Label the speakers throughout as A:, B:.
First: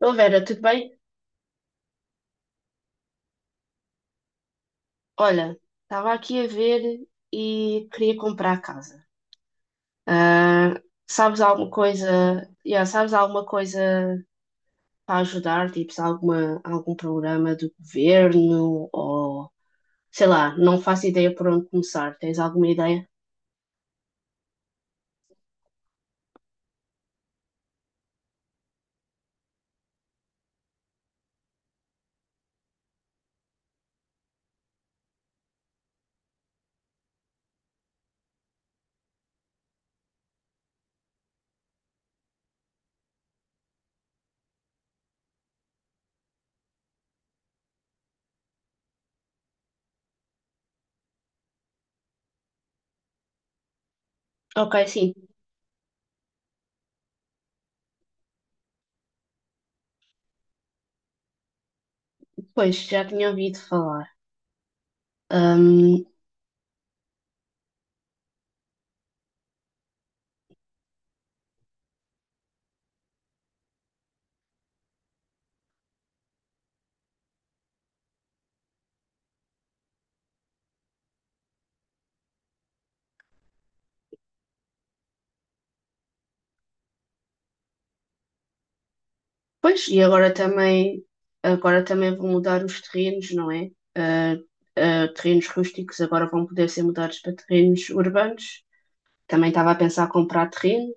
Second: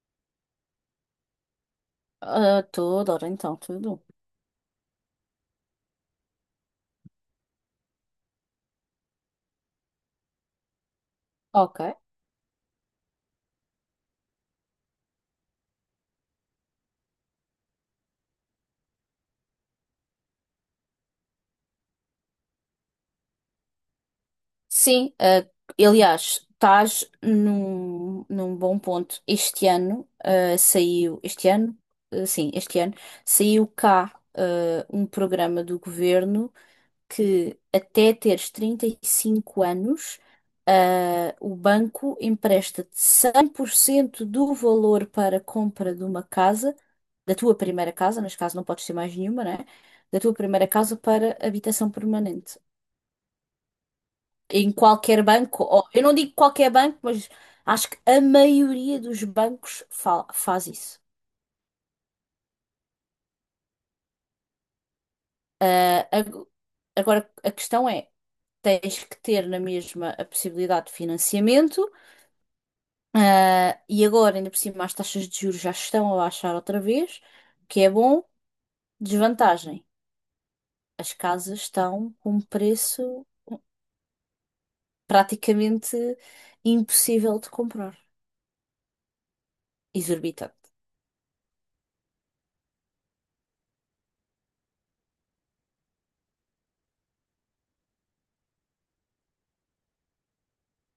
A: Ô Vera, tudo bem?
B: Ah, toda hora então, tudo.
A: Olha, estava aqui a ver e queria comprar casa. Ah, Sabes alguma
B: Ok.
A: coisa? Yeah, sabes alguma coisa para ajudar? Tipo, se algum programa do governo ou sei lá, não faço ideia por onde começar. Tens alguma ideia?
B: Sim, aliás, estás num bom ponto. Este ano saiu, este ano, Ah, sim, este ano, saiu cá um programa do governo que até teres 35 anos, o banco empresta-te 100% do valor para a compra de uma casa, da tua primeira casa, neste caso não podes ter mais nenhuma, né? Da tua primeira casa para habitação permanente. Em
A: Ok, sim,
B: qualquer banco, eu não digo qualquer banco, mas acho que a maioria dos bancos faz isso.
A: pois já tinha ouvido falar.
B: Ah, ag- Agora, a questão é, tens que ter na mesma a possibilidade de financiamento. E agora, ainda por cima, as taxas de juros já estão a baixar outra vez, o que é bom. Desvantagem: as casas estão com um preço praticamente impossível de comprar,
A: Pois, e
B: exorbitante.
A: agora também vão mudar os terrenos, não é? Ah, Terrenos rústicos agora vão poder ser mudados para terrenos urbanos. Também estava a pensar comprar terreno.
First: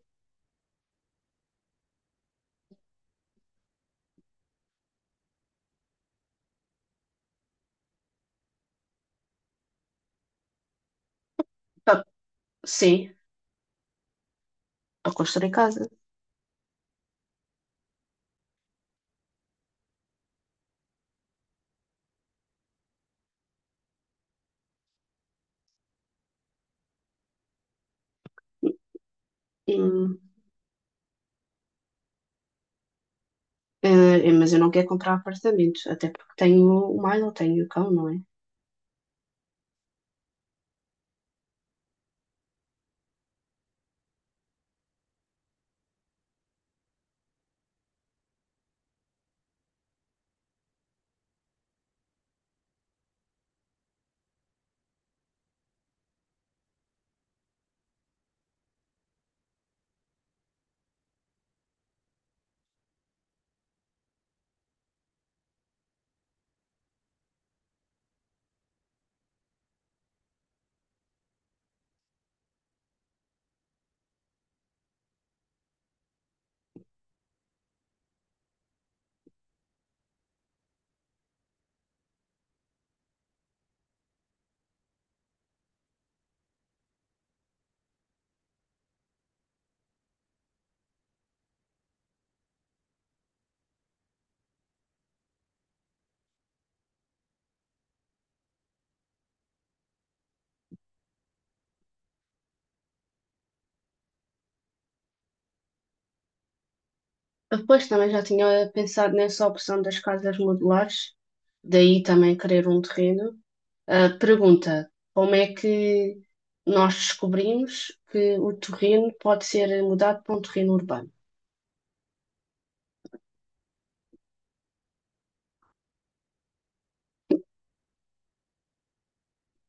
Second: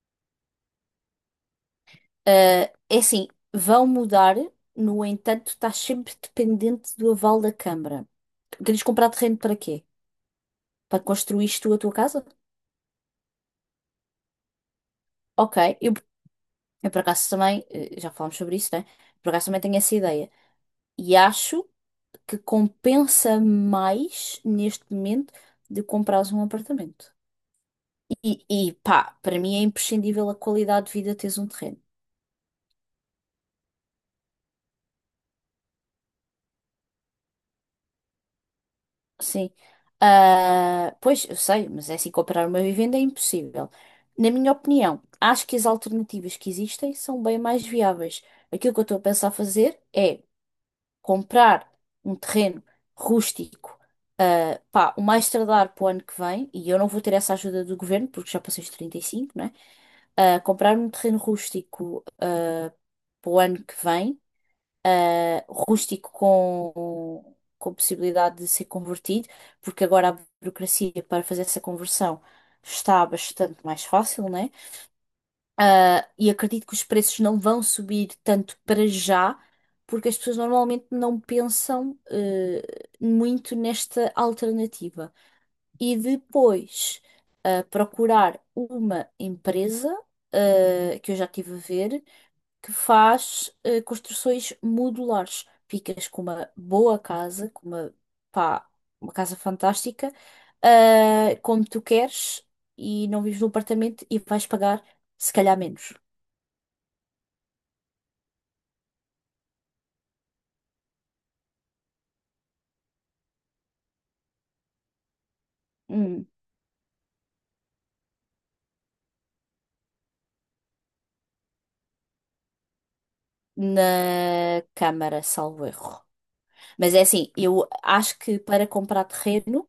B: Ah, É assim, vão mudar, no entanto, estás sempre dependente do aval da Câmara. Queres comprar terreno para quê? Para construir tu a tua
A: Pá,
B: casa?
A: sim, para construir
B: Ok,
A: casa.
B: eu por acaso também, já falámos sobre isso, né? Por acaso também tenho essa ideia. E acho. Que compensa mais neste momento de comprares um apartamento. E,
A: Hum,
B: e pá, para mim é
A: hum,
B: imprescindível a qualidade de vida teres um terreno.
A: mas eu não quero comprar apartamentos, até porque tenho o Milo, tenho o cão, não é?
B: Sim. Pois, eu sei, mas é assim, comprar uma vivenda é impossível. Na minha opinião, acho que as alternativas que existem são bem mais viáveis. Aquilo que eu estou a pensar fazer é comprar um terreno rústico, pá, o mais tardar para o ano que vem, e eu não vou ter essa ajuda do governo, porque já passei os 35, né? Ah, comprar um terreno rústico, ah, para o ano que vem, ah, Rústico com possibilidade de ser convertido, porque agora a burocracia para fazer essa conversão está bastante mais fácil, né? E acredito que os preços não vão subir tanto para já, porque as pessoas normalmente não pensam, muito nesta alternativa. E depois, procurar uma empresa, que eu já tive a ver, que faz, construções modulares. Ficas com uma boa casa, com uma, pá, uma casa fantástica, como tu queres, e não vives num apartamento e vais pagar, se calhar, menos.
A: Depois também já tinha pensado nessa opção das casas modulares, daí também querer um terreno. Ah, pergunta: como é que
B: Hum,
A: nós descobrimos que o terreno pode ser mudado para um terreno urbano?
B: na Câmara, salvo erro. Mas é assim, eu acho que para comprar terreno,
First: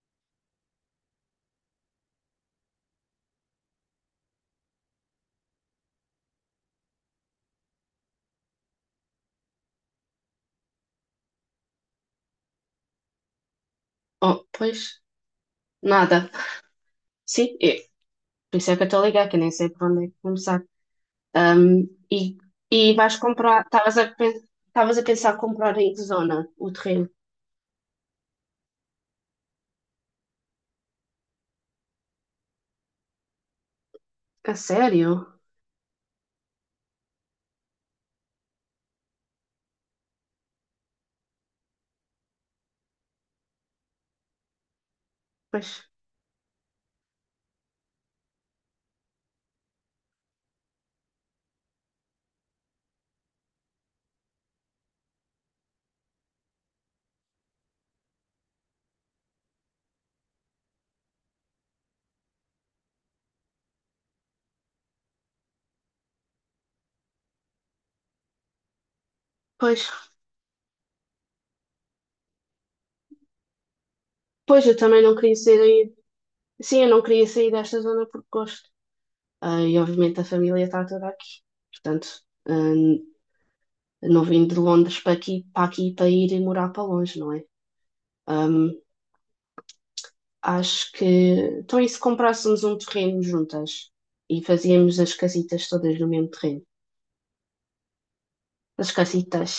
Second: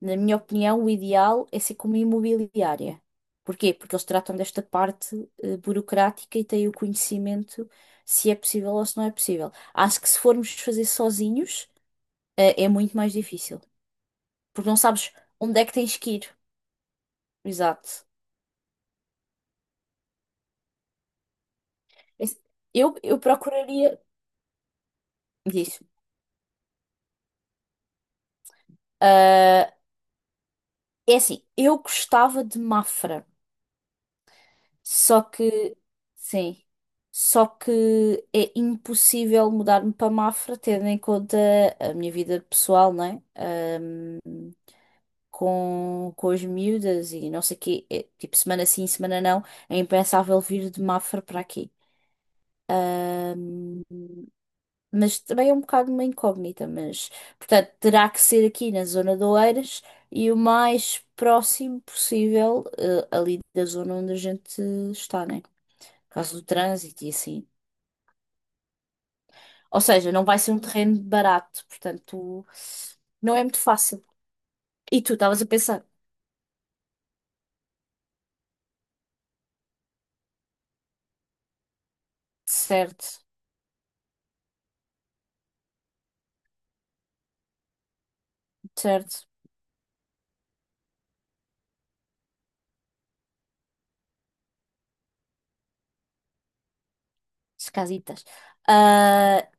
B: na minha opinião, o ideal é ser como imobiliária. Porquê? Porque eles tratam desta parte burocrática e têm o conhecimento se é possível ou se não é possível. Acho que se formos fazer sozinhos, é muito mais difícil.
A: Oh,
B: Porque não
A: pois,
B: sabes onde é que tens que
A: nada.
B: ir.
A: Sim, é.
B: Exato.
A: Por isso é que eu estou a ligar, que eu nem sei por onde é que começar. Ahm, e,
B: Esse-
A: e vais
B: Eu
A: comprar, estavas
B: procuraria.
A: a, pen- Estavas a pensar comprar
B: Diz.
A: em que zona o terreno?
B: Ah, É assim, eu gostava de Mafra.
A: A
B: Só
A: sério?
B: que, sim, só que é impossível mudar-me para Mafra, tendo em conta a minha vida pessoal, né?
A: Pois,
B: Com as miúdas e não sei o quê, é, tipo, semana sim, semana não, é impensável vir de Mafra para aqui. Ahm, mas também é um bocado uma incógnita, mas, portanto, terá que ser aqui na zona de Oeiras e o mais próximo possível, ali da zona onde a gente está, né? Por causa do trânsito e assim. Ou
A: pois,
B: seja, não vai ser um terreno barato, portanto, não é muito fácil.
A: Pois, eu também
B: E tu
A: não queria
B: estavas a pensar,
A: ser. Sim, eu não queria sair desta zona por gosto. Ah, e obviamente a família está toda aqui. Portanto, ah,
B: certo,
A: não vim de Londres para aqui, para aqui para ir e morar para longe, não é? Ah,
B: certo,
A: acho que. Então, e se comprássemos um terreno juntas e fazíamos as casitas todas no mesmo terreno?
B: as casitas.
A: As
B: Ah,
A: casitas.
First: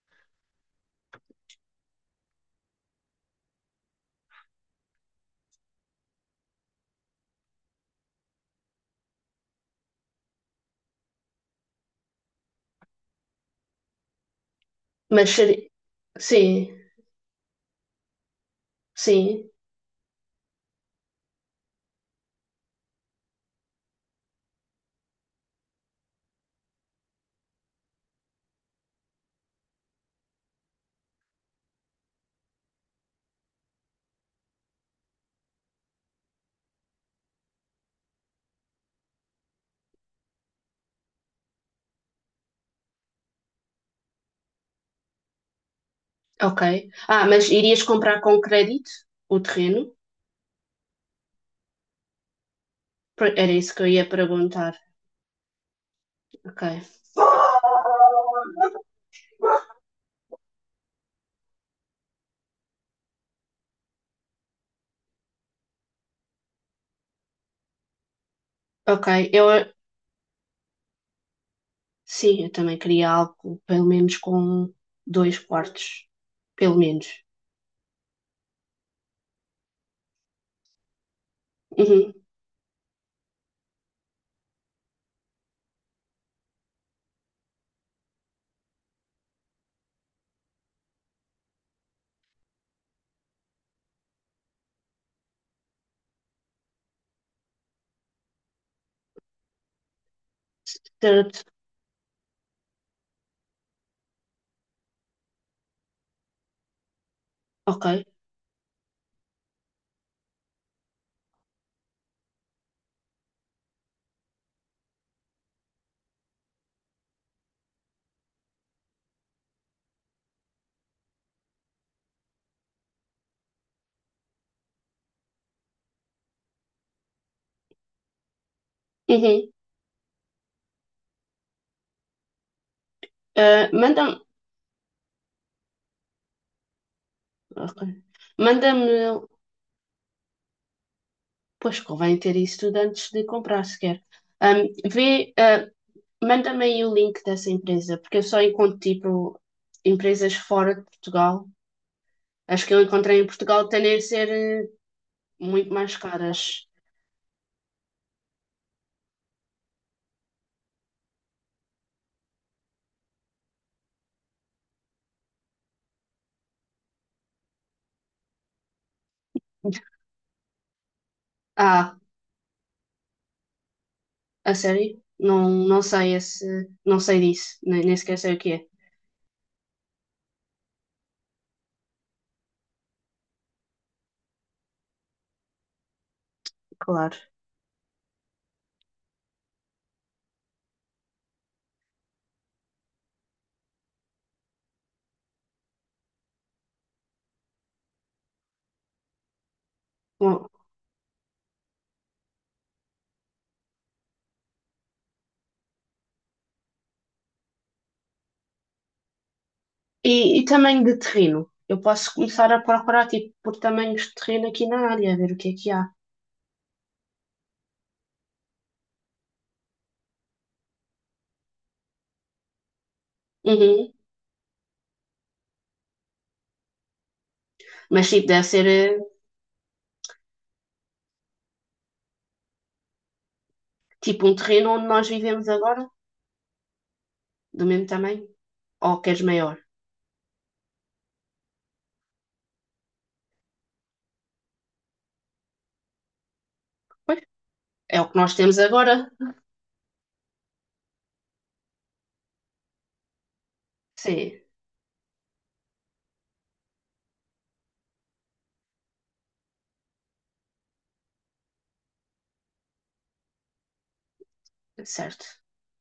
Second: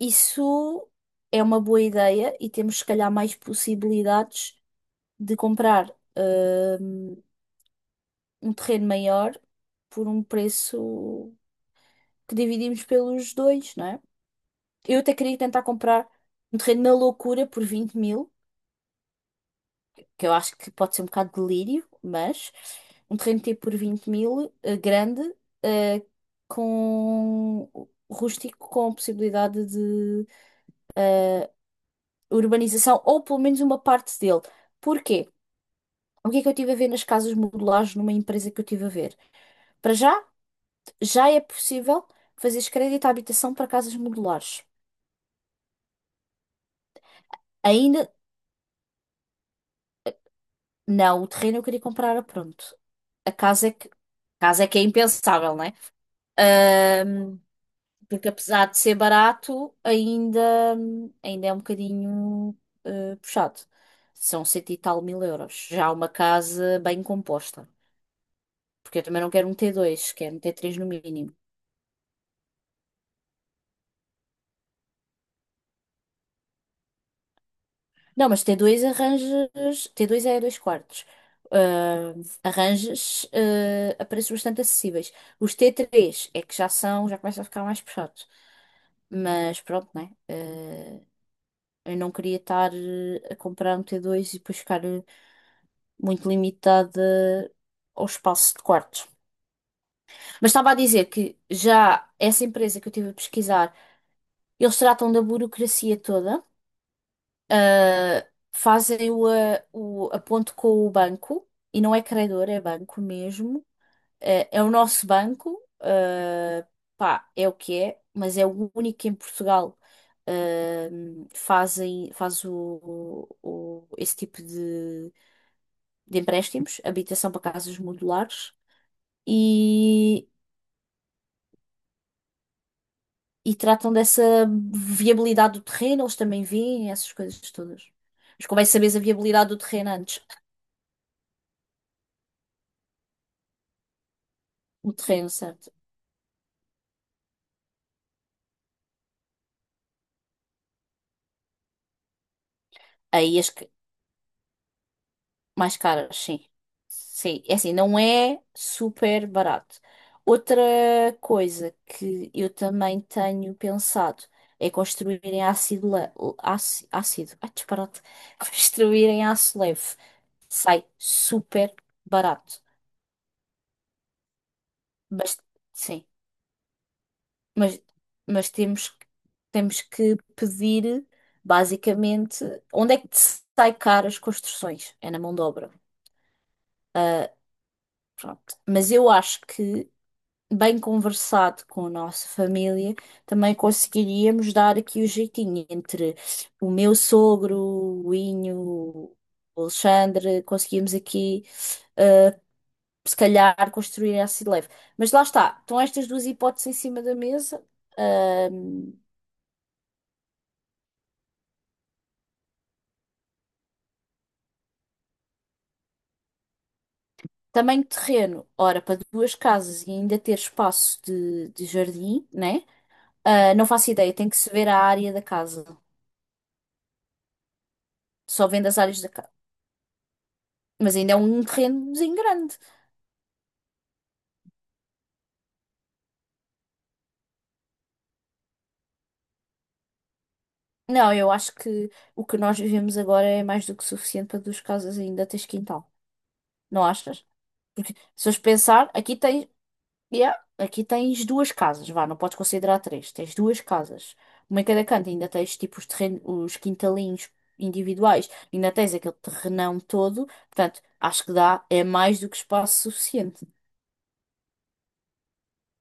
B: isso é uma boa ideia e temos, se calhar, mais possibilidades de comprar ah, um terreno maior por um preço que dividimos pelos dois, não é? Eu até
A: Mas
B: queria tentar
A: seri-
B: comprar
A: sim,
B: um terreno na loucura por 20 mil
A: sim,
B: que eu acho que pode ser um bocado de delírio, mas um terreno tipo por 20 mil, grande, eh, com rústico, com possibilidade de eh, urbanização, ou pelo menos uma parte dele. Porquê? O que é que eu estive a ver nas casas modulares numa empresa que eu estive a ver? Para já, já é possível fazeres crédito à habitação para casas modulares.
A: ok. Ah, mas irias
B: Ainda
A: comprar com crédito o terreno?
B: não, o terreno eu queria comprar a pronto. A
A: Era
B: casa é
A: isso que eu
B: que, a
A: ia
B: casa é
A: perguntar.
B: que é impensável, não é?
A: Ok.
B: Porque apesar de ser barato, ainda, ainda é um bocadinho puxado. São cento e tal mil euros. Já uma casa bem composta. Porque eu
A: Ok,
B: também não quero um t
A: eu,
B: dois quero um t três no mínimo.
A: Sim, eu também queria algo pelo menos com dois quartos, pelo menos.
B: Não, mas t dois arranjas. T dois é dois quartos.
A: Uhum,
B: Ah, Arranjas a preços bastante acessíveis. Os t três é que já são, já começa a ficar mais puxado. Mas pronto, né? Eu não queria estar a comprar um t dois e depois ficar. Muito limitada ao espaço de quartos. Mas estava a dizer que
A: certo,
B: já essa empresa que eu estive a pesquisar, eles tratam da burocracia toda,
A: ok.
B: ah, fazem o aponto com o banco, e não é credor, é banco mesmo. É o nosso banco, pá, é o que é, mas é o único que em Portugal. ah, Fazem faz esse tipo de empréstimos, habitação para casas modulares.
A: Uhum.
B: e, e
A: Ah,
B: tratam
A: manda-me,
B: dessa viabilidade do terreno, eles também veem essas coisas
A: ok.
B: todas. Mas como é que sabes a
A: Manda-me,
B: viabilidade do terreno antes?
A: pois convém ter isso tudo antes de comprar sequer. Ahm,
B: O
A: Vê,
B: terreno, certo?
A: manda-me aí o link dessa empresa, porque eu só encontro tipo empresas fora de Portugal. As que eu encontrei em
B: Aí as
A: Portugal
B: que-
A: tendem a ser muito
B: Mais
A: mais
B: caras, sim.
A: caras.
B: Sim, é assim, não é super barato. Outra coisa que eu também tenho pensado é construir em ácido, le- áci- ácido, ah, disparate, construir em aço leve. Sai super
A: Ah,
B: barato.
A: a sério?
B: Mas,
A: Não, não
B: sim.
A: sei esse, não sei disso,
B: Mas,
A: nem, nem sequer sei o
B: mas
A: que é.
B: temos, que- temos que pedir, basicamente, onde é que te sai caro as construções? É na mão de obra.
A: Claro.
B: Pronto. Mas eu acho que, bem conversado com a nossa família, também conseguiríamos dar aqui o jeitinho entre o meu sogro, o Inho, o Alexandre,
A: Bom,
B: conseguimos aqui, eh, se calhar, construir essa leve. Mas lá está, estão estas duas hipóteses em cima da mesa.
A: e tamanho de terreno? Eu posso começar a procurar, tipo, por tamanhos de terreno aqui na área, ver o que é que há.
B: Tamanho de terreno, ora, para duas casas e ainda ter espaço de jardim, né? Não faço
A: Uhum.
B: ideia, tem que se ver a área da casa.
A: Mas, tipo, deve
B: Só
A: ser,
B: vendo as
A: eh,
B: áreas da casa. Mas ainda é um terrenozinho grande.
A: tipo, um terreno onde nós vivemos agora, do mesmo tamanho. Ou queres maior?
B: Não, eu acho que o que nós vivemos agora é mais do que suficiente para duas casas e ainda tens quintal. Não
A: Pois,
B: achas? Porque
A: é o que
B: se
A: nós
B: fores
A: temos
B: pensar,
A: agora.
B: aqui tens. Yeah. Aqui tens duas casas, vá, não podes considerar três. Tens duas casas.
A: Sim,
B: Uma em cada canto, ainda tens tipo os terrenos, os quintalinhos individuais, ainda tens aquele terrenão todo. Portanto, acho que dá, é mais do que espaço suficiente.
A: certo.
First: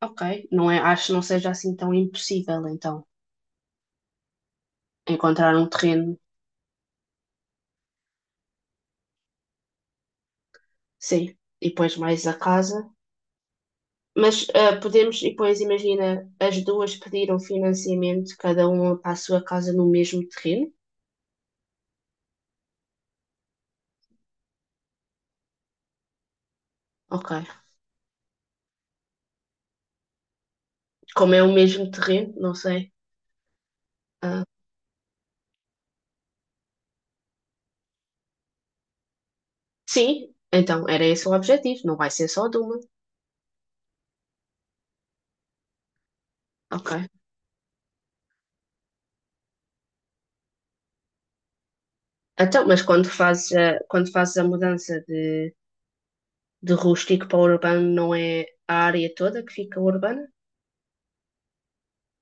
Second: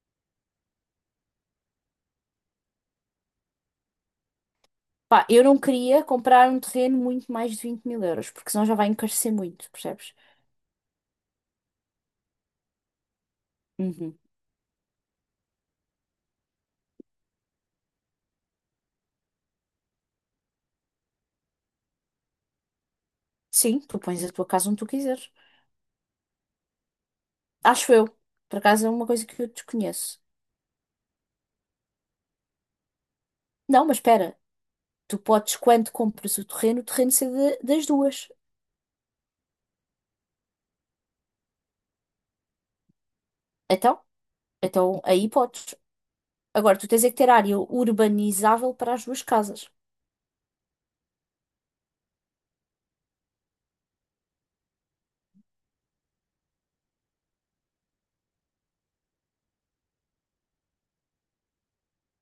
A: Ok. Não é, acho que não seja assim tão impossível, então,
B: Pá, eu
A: encontrar
B: não
A: um
B: queria
A: terreno.
B: comprar um terreno muito mais de 20 mil euros, porque senão já vai encarecer muito, percebes?
A: Sim. E depois mais a casa.
B: Uhum.
A: Mas ah, podemos, e depois imagina, as duas pediram financiamento, cada uma para a sua casa no mesmo terreno?
B: Sim, tu pões a tua casa onde tu quiseres.
A: Ok.
B: Acho eu. Por acaso é uma coisa que eu desconheço.
A: Como é o mesmo terreno, não sei.
B: Não, mas espera,
A: Ah,
B: tu podes, quando compras o terreno, das duas.
A: sim, então era esse o objetivo, não vai ser só de uma.
B: Então? Então aí podes. Agora, tu
A: Ok.
B: tens é que ter área urbanizável para as duas casas.
A: Então, mas quando fazes a mudança de rústico para urbano, não é a área toda que fica urbana?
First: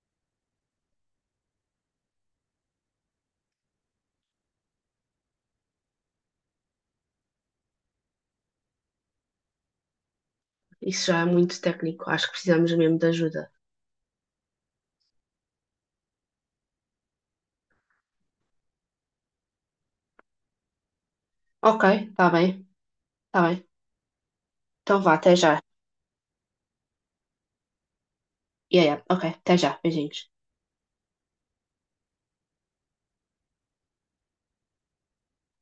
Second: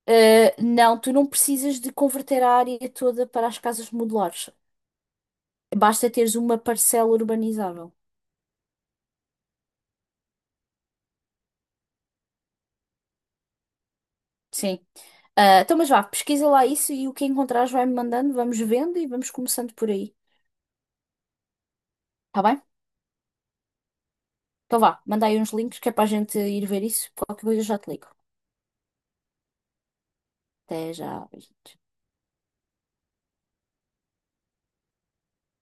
B: Não, tu não precisas de converter a área toda para as casas modulares. Basta teres uma parcela urbanizável.
A: Isso já é muito técnico, acho que precisamos mesmo de ajuda.
B: Sim. Então, mas vá, pesquisa lá isso e o que encontrares vai-me mandando, vamos vendo e vamos começando por aí.
A: Ok, está
B: Tá bem?
A: bem, está bem.
B: Então
A: Então
B: vá,
A: vá,
B: manda
A: até
B: aí uns
A: já.
B: links que é para a gente ir ver isso. Qualquer coisa eu já te ligo.
A: Yeah, yeah. Ok, até já, beijinhos.
B: Até já. Beijinhos.